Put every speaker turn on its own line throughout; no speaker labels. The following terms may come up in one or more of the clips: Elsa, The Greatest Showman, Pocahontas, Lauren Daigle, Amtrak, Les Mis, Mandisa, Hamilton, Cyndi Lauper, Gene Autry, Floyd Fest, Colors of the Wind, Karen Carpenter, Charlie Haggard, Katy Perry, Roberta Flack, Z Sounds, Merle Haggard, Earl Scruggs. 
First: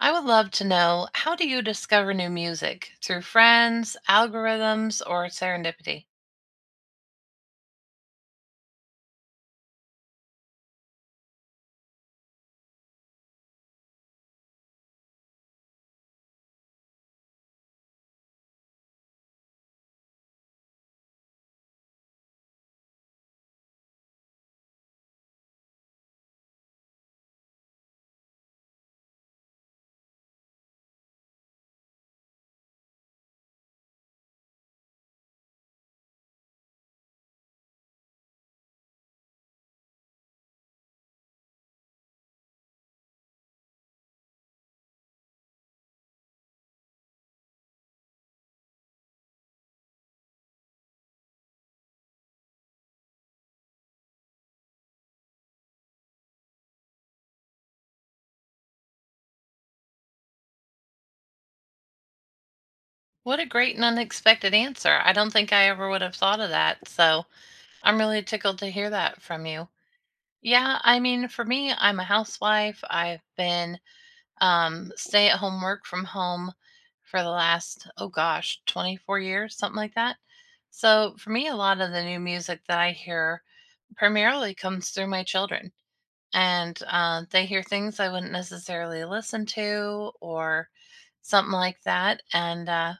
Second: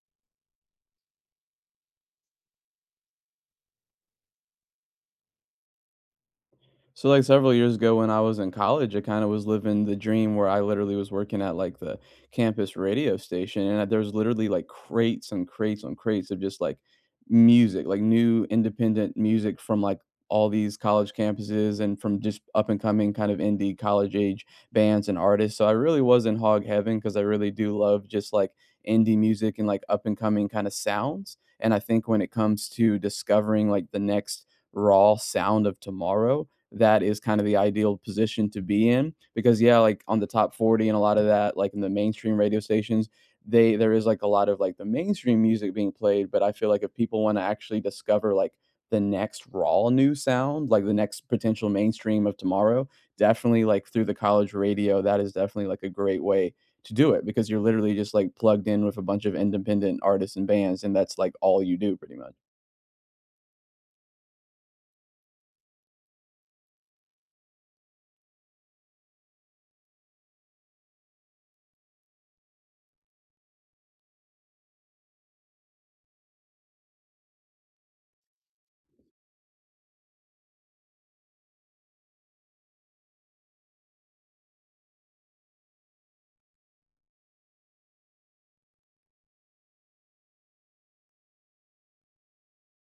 I would love to know, how do you discover new music? Through friends, algorithms, or serendipity?
So, like, several years ago when I was in college, I kinda was living the dream where I literally was working at, like, the campus radio station, and there was literally, like, crates and crates and crates of just, like, music, like, new independent music from, like, all these college campuses and from just up and coming kind of indie college-age bands and artists, so I really was in hog heaven because I really do love just, like, indie music and, like, up and coming kinda sounds, and I think when it comes to discovering, like, the next raw sound of tomorrow, that is kind of the ideal position to be in. Because, yeah, like on the top 40 and a lot of that, like in the mainstream radio stations, they there is like a lot of like the mainstream music being played, but I feel like if people want to actually discover, like, the next raw new sound, like the next potential mainstream of tomorrow, definitely, like, through the college radio, that is definitely like a great way to do it because you're literally just like plugged in with a bunch of independent artists and bands, and that's like all you do pretty much.
What a great and unexpected answer. I don't think I ever would have thought of that. So I'm really tickled to hear that from you. Yeah, I mean, for me, I'm a housewife. I've been stay at home, work from home for the last, oh gosh, 24 years, something like that. So for me, a lot of the new music that I hear primarily comes through my children. And they hear things I wouldn't necessarily listen to, or something like that. And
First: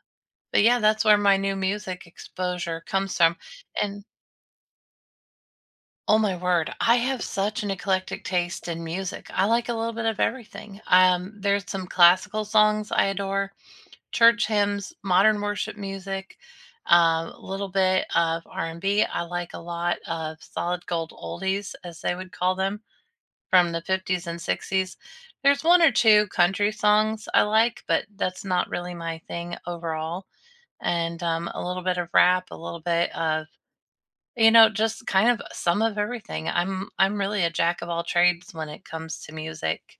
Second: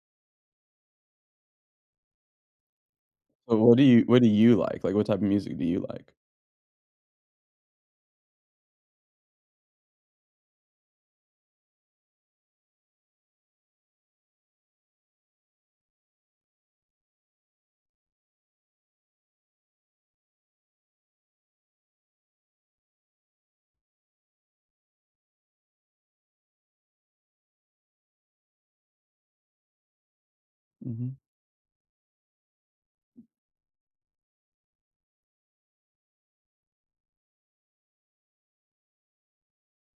but yeah, that's where my new music exposure comes from.
So what do
And
you like? Like, what type of music do you like?
oh my word, I have such an eclectic taste in music. I like a little bit of everything. There's some classical songs I adore, church hymns, modern worship music. A little bit of R and B. I like a lot of solid gold oldies, as they would call them, from the 50s and 60s. There's one or two country songs I like, but that's not really my thing overall.
Mhm.
And a little bit of rap, a little bit of just kind of some of everything. I'm really a jack of all trades when it comes to music.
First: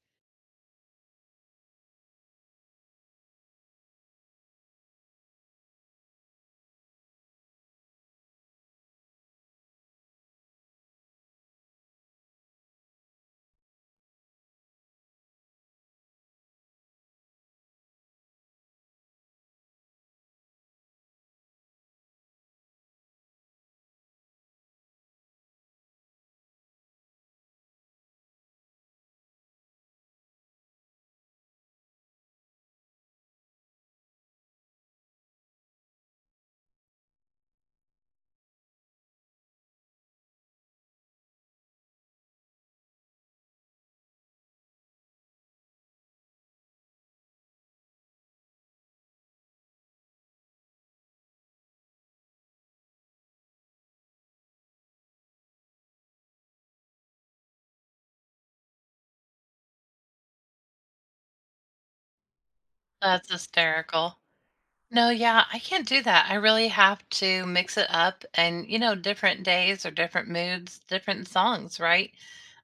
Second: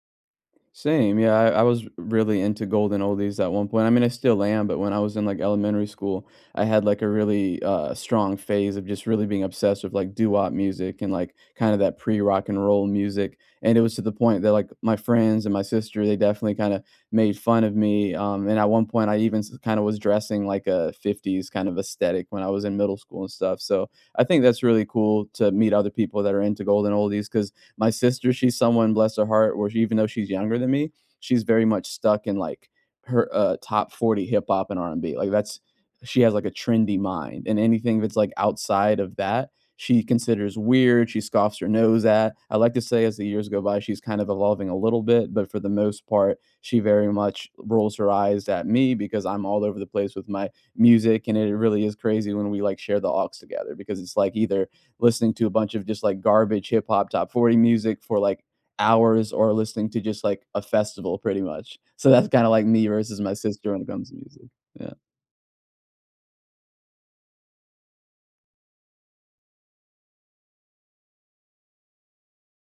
Same, yeah, I was really into golden oldies at one point, I mean, I still am, but when I was in, like, elementary school, I had, like, a really, strong phase of just really being obsessed with, like, doo-wop music and, like, kinda that pre-rock and roll music, and it was to the point that, like, my friends and my sister, they definitely kinda made fun of me, and at one point, I even kinda was dressing like a '50s kind of aesthetic when I was in middle school and stuff, so I think that's really cool to meet other people that are into golden oldies. Because my sister, she's someone, bless her heart, where she, even though she's younger than me, she's very much stuck in like her top 40 hip hop and R&B. Like, that's she has like a trendy mind, and anything that's like outside of that she considers weird, she scoffs her nose at. I like to say as the years go by she's kind of evolving a little bit, but for the most part she very much rolls her eyes at me because I'm all over the place with my music. And it really is crazy when we like share the aux together, because it's like either listening to a bunch of just like garbage hip hop top 40 music for like hours, or listening to just like a festival pretty much. So that's kind of like me versus
That's
my sister when it comes to
hysterical.
music. Yeah.
No, yeah, I can't do that. I really have to mix it up and, you know, different days or different moods, different songs, right?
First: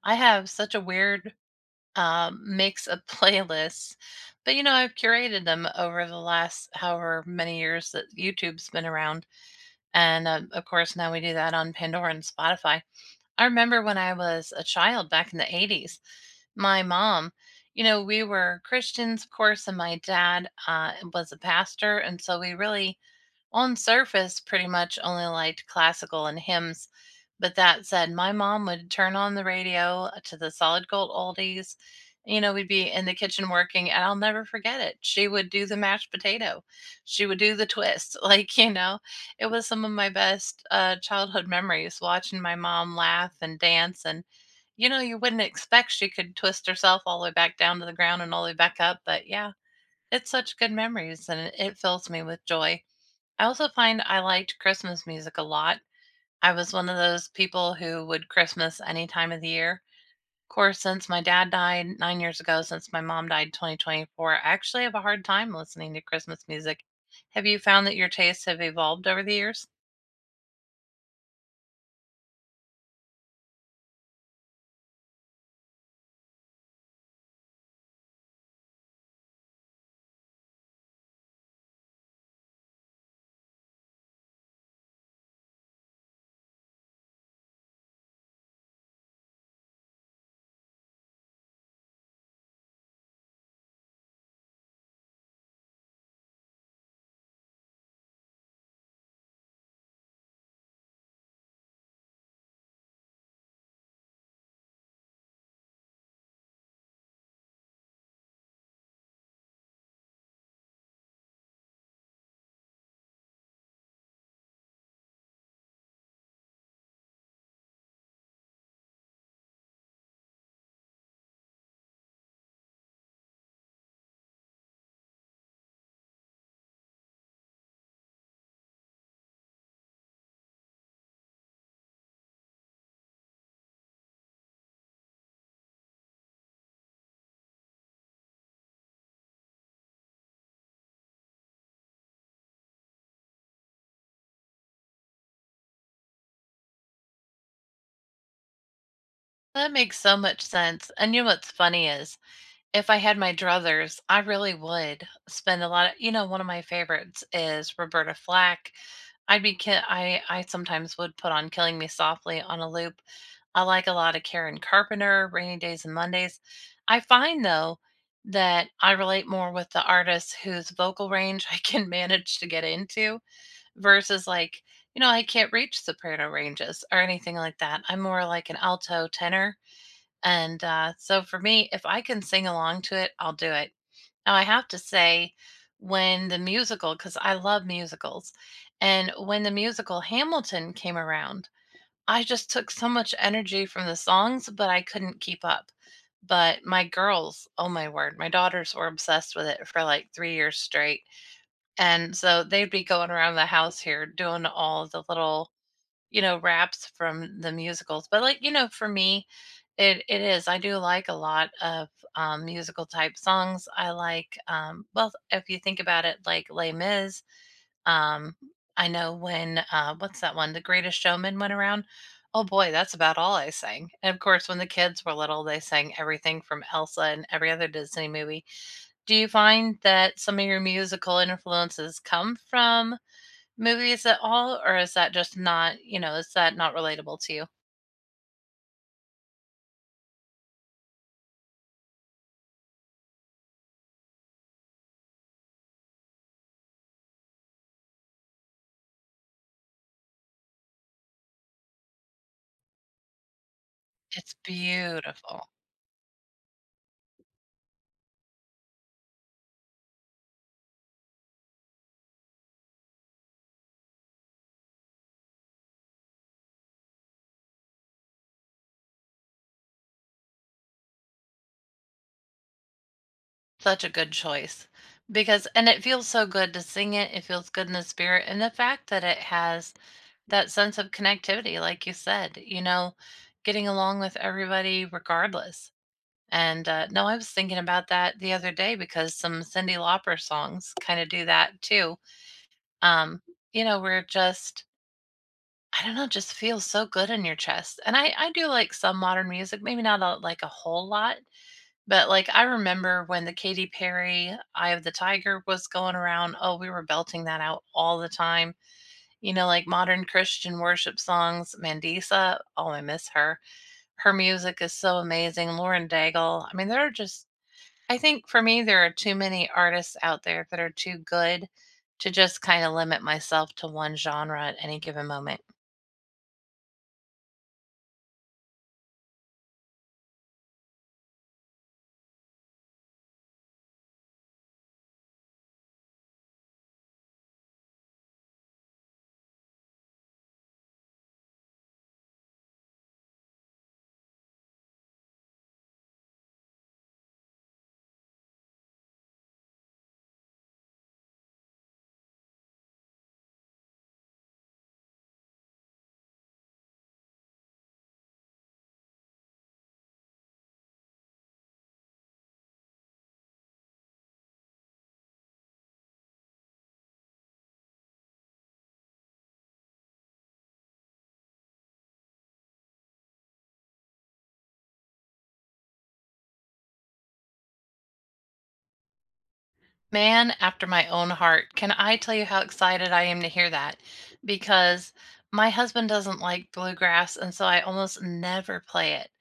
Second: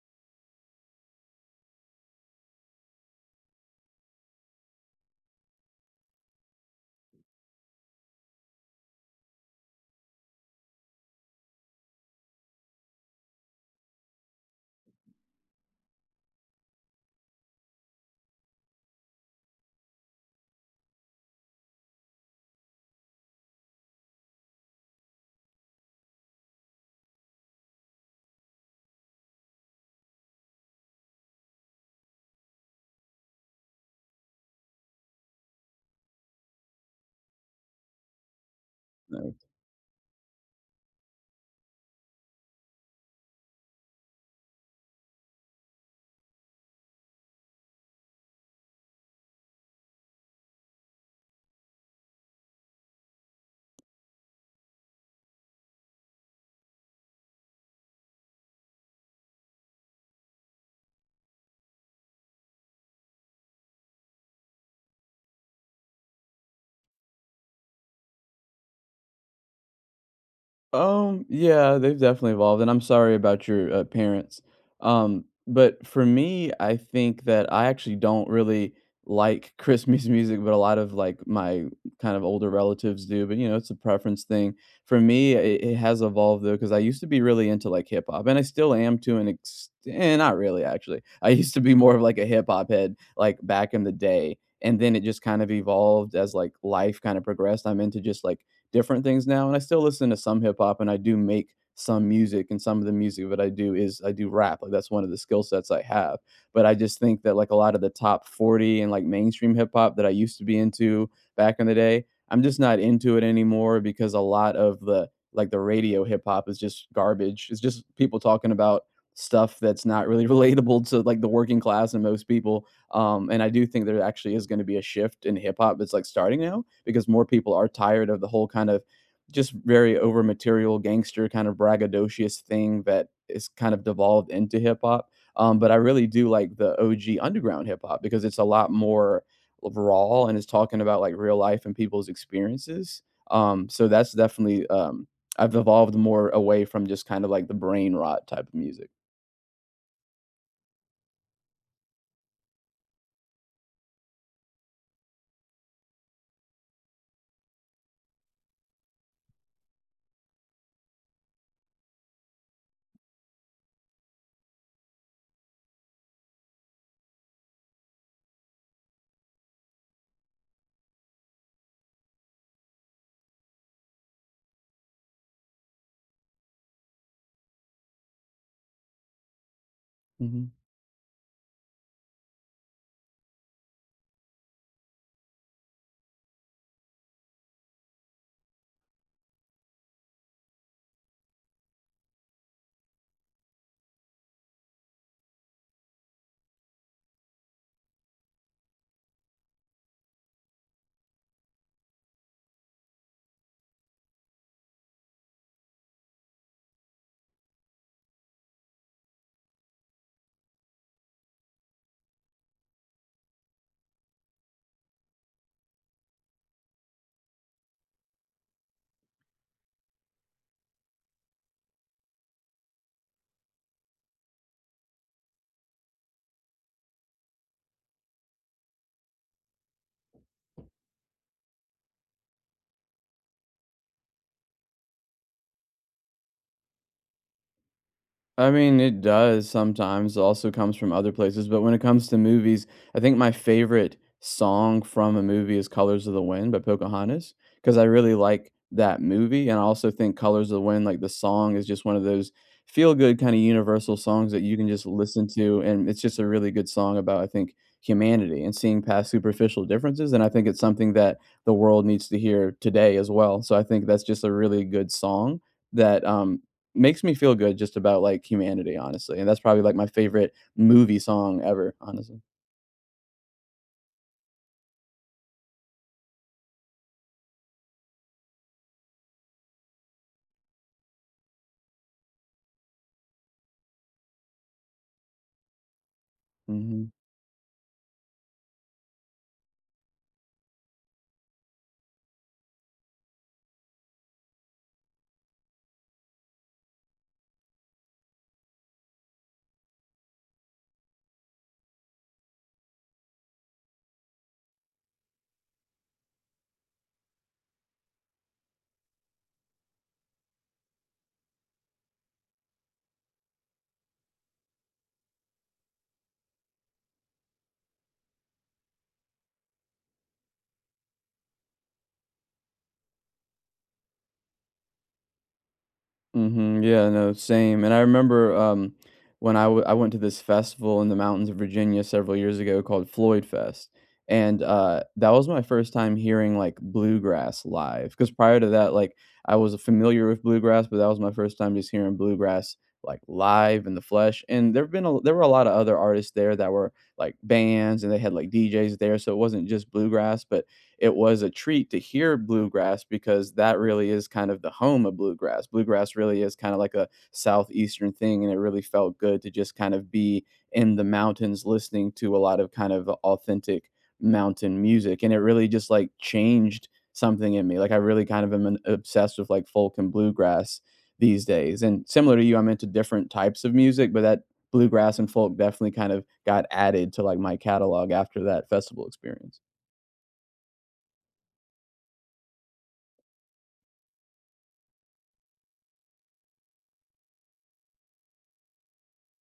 I have such a weird makes a playlist. But you know, I've curated them over the last however many years that YouTube's been around, and of course now we do that on Pandora and Spotify. I remember when I was a child back in the '80s, my mom, you know, we were Christians, of course, and my dad was a pastor, and so we really, on surface, pretty much only liked classical and hymns. But that said, my mom would turn on the radio to the solid gold oldies. You know, we'd be in the kitchen working, and I'll never forget it. She would do the mashed potato, she would do the twist. Like, you know,
No.
it was some of my best childhood memories, watching my mom laugh and dance. And, you know, you wouldn't expect she could twist herself all the way back down to the ground and all the way back up. But yeah, it's such good memories, and it fills me with joy. I also find I liked Christmas music a lot. I was one of those people who would Christmas any time of the year. Of course, since my dad died 9 years ago, since my mom died in 2024, I actually have a hard time listening to Christmas music. Have you found that your tastes have evolved over the years?
Yeah, they've definitely evolved, and I'm sorry about your parents. But for me, I think that I actually don't really like Christmas music, but a lot of like my kind of older relatives do. But you know, it's a preference thing. For me, it has evolved though, because I used to be really into like hip hop, and I still am to an extent. Not really, actually. I used to be more of like a hip hop head, like back in the day. And then it just kind of evolved as like life kind of progressed. I'm into just like different things now. And I still listen to some hip hop, and I do make some music, and some of the music that I do is I do rap. Like, that's one of the skill sets I have. But I just think that like a lot of the top 40 and like mainstream hip hop that I used to be into back in the day, I'm just not into it anymore because a lot of the like the radio hip hop is just garbage. It's just people talking about stuff that's not really relatable to like the working class and most people, and I do think there actually is going to be a shift in hip hop that's like starting now, because more people are tired of the whole kind of just very over material gangster kind of braggadocious thing that is kind of devolved into hip hop. But I really do like the OG underground hip hop because it's a lot more raw and is talking about like real life and people's experiences. So that's definitely I've evolved more away from just kind of like the brain rot type of music.
That makes so much sense. And you know what's funny is, if I had my druthers, I really would spend a lot of one of my favorites is Roberta Flack. I'd be ki I sometimes would put on Killing Me Softly on a loop. I like a lot of Karen Carpenter, Rainy Days and Mondays. I find, though, that I relate more with the artists whose vocal range I can manage to get into versus, like, you know, I can't reach soprano ranges or anything like that. I'm more like an alto tenor.
Mhm.
And so for me, if I can sing along to it, I'll do it. Now, I have to say, when the musical, because I love musicals, and when the musical Hamilton came around, I just took so much energy from the songs, but I couldn't keep up. But my girls, oh my word, my daughters were obsessed with it for like 3 years straight. And so they'd be going around the house here doing all the little raps from the musicals. But like, you know, for me, it is. I do like a lot of musical type songs. I like well, if you think about it, like Les Mis. Um, I know when what's that one? The Greatest Showman went around. Oh boy, that's about all I sang. And of course, when the kids were little, they sang everything from Elsa and every other Disney movie. Do you find that some of your musical influences come from movies at all, or is that just, not you know, is that not relatable to you?
I mean, it does sometimes, also comes from other places, but when it comes to movies, I think my favorite song from a movie is Colors of the Wind by Pocahontas, because I really like that movie, and I also think Colors of the Wind, like, the song is just one of those feel-good kinda universal songs
It's
that you can just listen
beautiful.
to, and it's just a really good song about, I think, humanity and seeing past superficial differences, and I think it's something that the world needs to hear today as well, so I think that's just a really good song that, makes me feel good just about, like, humanity, honestly, and that's probably, like, my favorite movie song ever, honestly.
Such a good choice. Because, and it feels so good to sing it, it feels good in the spirit, and the fact that it has that sense of connectivity, like you said, you know, getting along with everybody regardless. And,
Mhm.
no, I was thinking about that the other day because some Cyndi Lauper songs kinda do that too. Um, you know, we're just, I don't know, just feels so good in your chest. And I do like some modern music, maybe not a, like a whole lot, but like I remember when the Katy Perry "Eye of the Tiger" was going around. Oh, we were belting that out all the time. You know, like modern Christian worship songs, Mandisa. Oh, I miss her. Her music is so amazing. Lauren Daigle. I mean, there are just, I think for me there are too many artists out there that are too good to just kind of limit myself to one genre at any given moment.
Mhm, yeah, no, same, and I remember, when I went to this festival in the mountains of Virginia several years ago called Floyd Fest, and, that was my first time hearing, like, bluegrass live. Because prior to that, like, I was familiar with bluegrass, but that was my first time just hearing bluegrass, like, live in the flesh, and there were a lot of other artists there that were, like, bands, and they had, like, DJs there, so it wasn't just bluegrass, but it was a treat to hear bluegrass because that really is kind of the home of bluegrass. Bluegrass really is kind of like a southeastern thing, and it really felt good to just kind of be in the mountains listening to a lot of kind of authentic mountain music. And it really just like changed something in me. Like, I really kind of am obsessed with like folk and bluegrass these days. And similar to you, I'm into different types of music, but that bluegrass and folk definitely kind of got added to like my catalog after that festival experience.
Man after my own heart. Can I tell you how excited I am to hear that? Because my husband doesn't like bluegrass, and so I almost never play it.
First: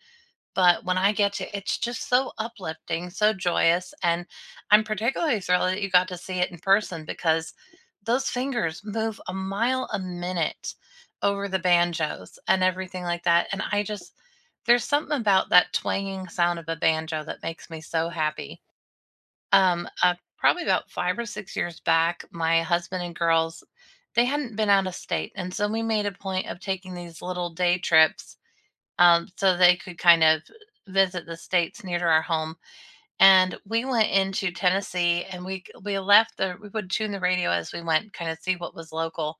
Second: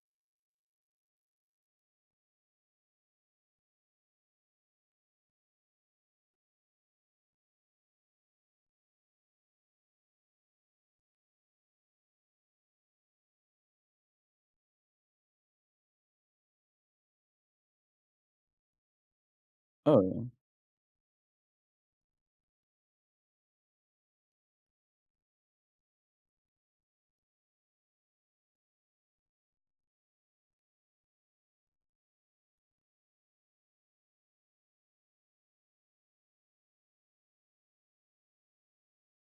But when I get to, it's just so uplifting, so joyous, and I'm particularly thrilled that you got to see it in person because those fingers move a mile a minute over the banjos and everything like that. And I just, there's something about that twanging sound of a banjo that makes me so happy.
Oh, yeah.
Probably about 5 or 6 years back, my husband and girls, they hadn't been out of state, and so we made a point of taking these little day trips, so they could kind of visit the states near to our home, and we went into Tennessee, and we would tune the radio as we went, kinda see what was local,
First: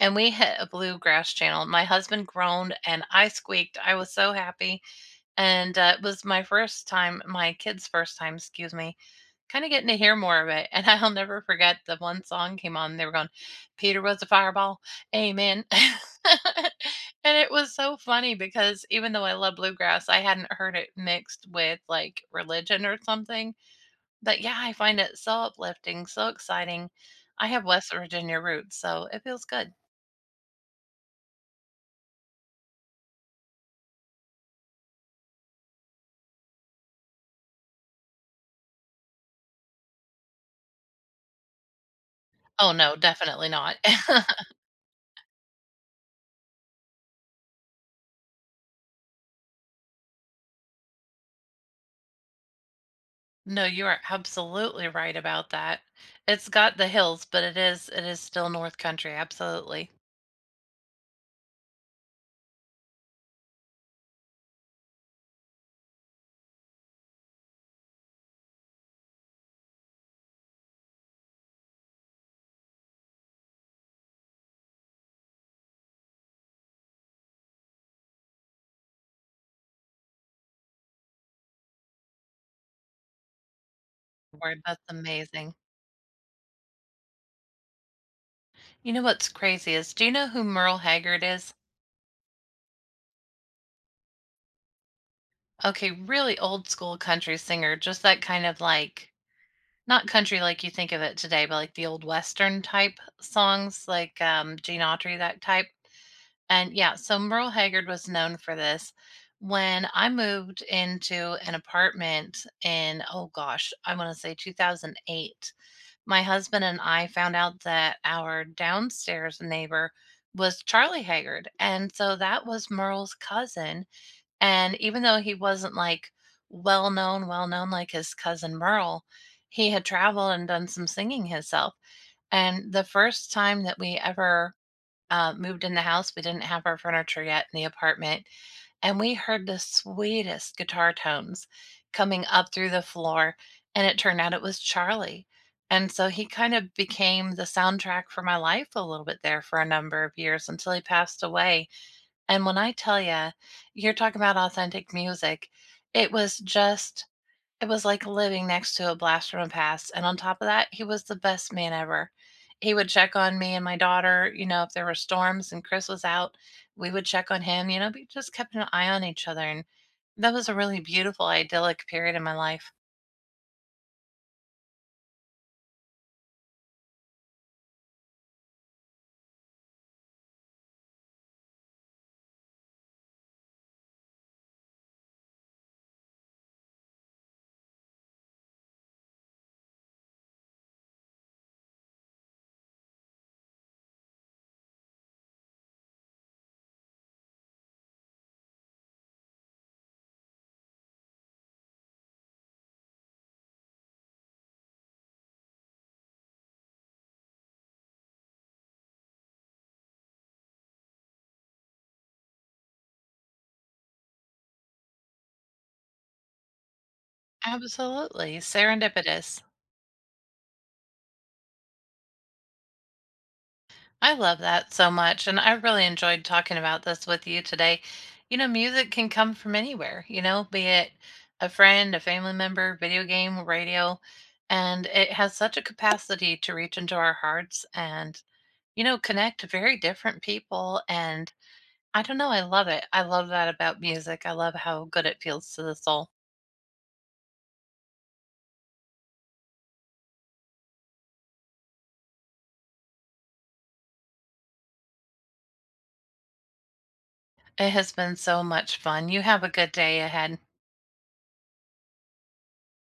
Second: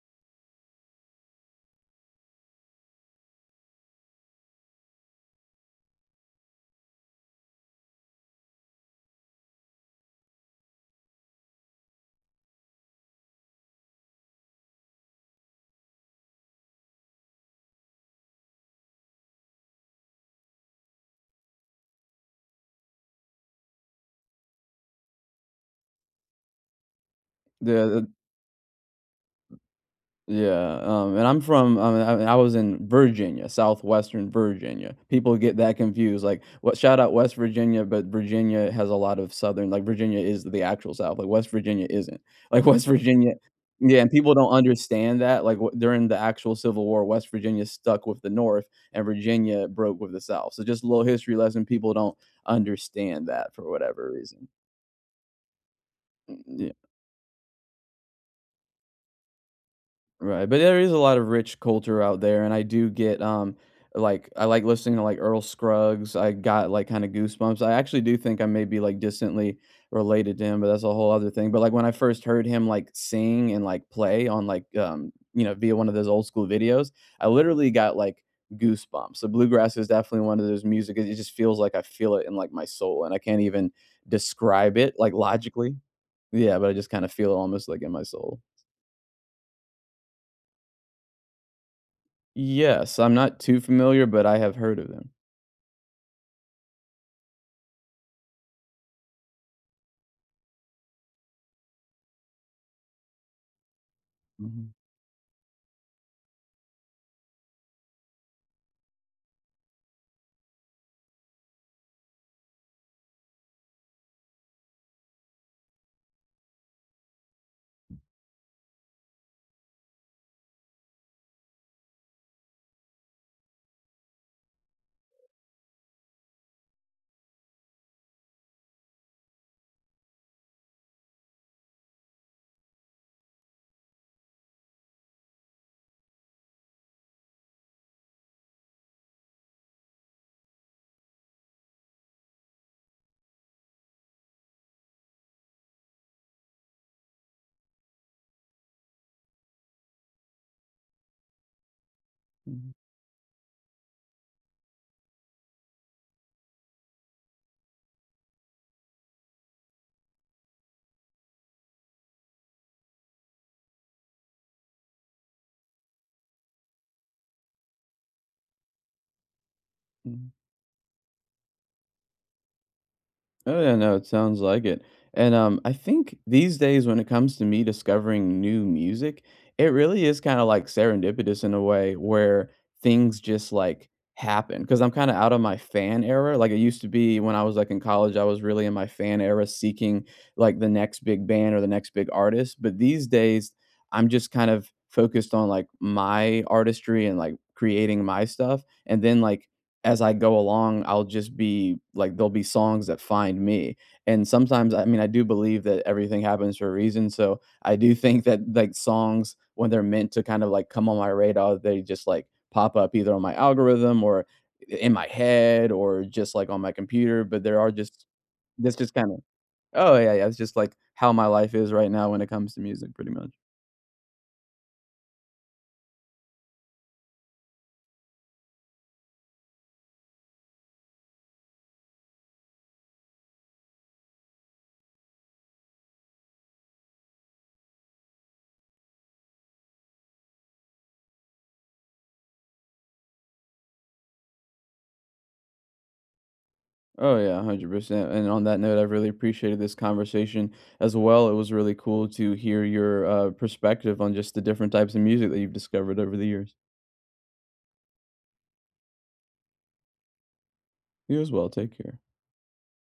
and we hit a bluegrass channel. My husband groaned, and I squeaked. I was so happy, and, it was my kids' first time, excuse me, kinda getting to hear more of it, and I'll never forget the one song came on, they were going, "Peter was a fireball, amen." And it was so funny because even though I love bluegrass, I hadn't heard it mixed with, like, religion or something, but yeah, I find it so uplifting, so exciting. I have West
The
Virginia roots, so it feels good.
Yeah, and I'm from, I mean, I was in Virginia, Southwestern Virginia. People get that confused, like, what shout out West Virginia, but Virginia has a lot of Southern, like, Virginia is the actual South, like, West Virginia isn't. Like,
Oh,
West
no,
Virginia,
definitely not.
yeah, and people don't understand that, like, w during the actual Civil War, West Virginia stuck with the North, and Virginia broke with the South. So just a little history lesson, people don't understand that
No,
for
you are
whatever reason.
absolutely right about that.
Mm,
It's
yeah.
got the hills, but it is still North Country, absolutely.
Right, but there is a lot of rich culture out there, and I do get, like, I like listening to like Earl Scruggs. I got like kind of goosebumps. I actually do think I may be like distantly related to him, but that's a whole other thing. But like when I first heard him like sing and like play on like you know via one of those old school videos, I literally got like goosebumps. So bluegrass is definitely one of those music. It just feels like I feel it in like my soul, and I can't even
Word,
describe
that's
it like
amazing.
logically. Yeah, but I just kind of feel it almost like in my soul.
You know what's crazy is, do you know who Merle Haggard is?
Yes, I'm not too familiar, but I have heard of them.
Okay, really old school country singer, just that kind of like not country like you think of it today, but like the old western type songs, like
Mhm,
Gene Autry, that type. And yeah, so Merle Haggard was known for this. When I moved into an apartment in, oh gosh, I want to say 2008, my husband and I found out that our downstairs neighbor was Charlie Haggard. And so that was Merle's cousin. And even though he wasn't like well known like his cousin Merle, he had traveled and done some singing himself. And the first time that we ever moved in the house, we didn't have our furniture yet in the apartment, and we heard the sweetest guitar tones coming up through the floor, and it turned out it was Charlie. And so he kind of became the soundtrack for my life a little bit there for a number of years until he passed away. And when
mhm,
I tell you, you're talking about authentic music, it was just, it was like living next to a blast from the past, and on top of that, he was the best man ever. He would check on me and my daughter, you know, if there were storms and Chris was out, we would check on him, you know, we just kept an eye on each other, and
mhm.
that was a really beautiful, idyllic period in my life.
Oh, yeah, no, it sounds like it. And I think these days, when it comes to me discovering new music, it really is kind of like serendipitous in a way where things just like happen, because I'm kind of out of my fan era. Like, it used to be when I was like in college, I was really in my fan era seeking like the next big band or the next big artist. But these days, I'm just kind of focused on like my artistry and like creating my stuff. And then, like, as I go along, I'll just be like, there'll be songs that find me. And sometimes, I mean, I do believe that everything happens for a reason. So I do think that like songs, when they're meant to kind of like come on my radar, they just like pop up either on my algorithm or in my head or just like on my computer. But there are just,
Absolutely,
this just kind of,
serendipitous.
oh, yeah, yeah. It's just like how my life is right now when it comes to music, pretty much.
I love that so much, and I really enjoyed talking about this with you today. You know, music can come from anywhere, you know, be it a friend, a family member, video game, radio, and it has such a capacity to reach into our hearts and, you know, connect very different people. And I don't know, I love it. I love that about music. I love how good it feels to the soul.
Oh yeah, 100%. And on that note, I really appreciated this conversation as well. It was really cool to hear your perspective on just the different types of music that you've discovered over the years.
It has been so much fun. You have a good day ahead.
You as well. Take care.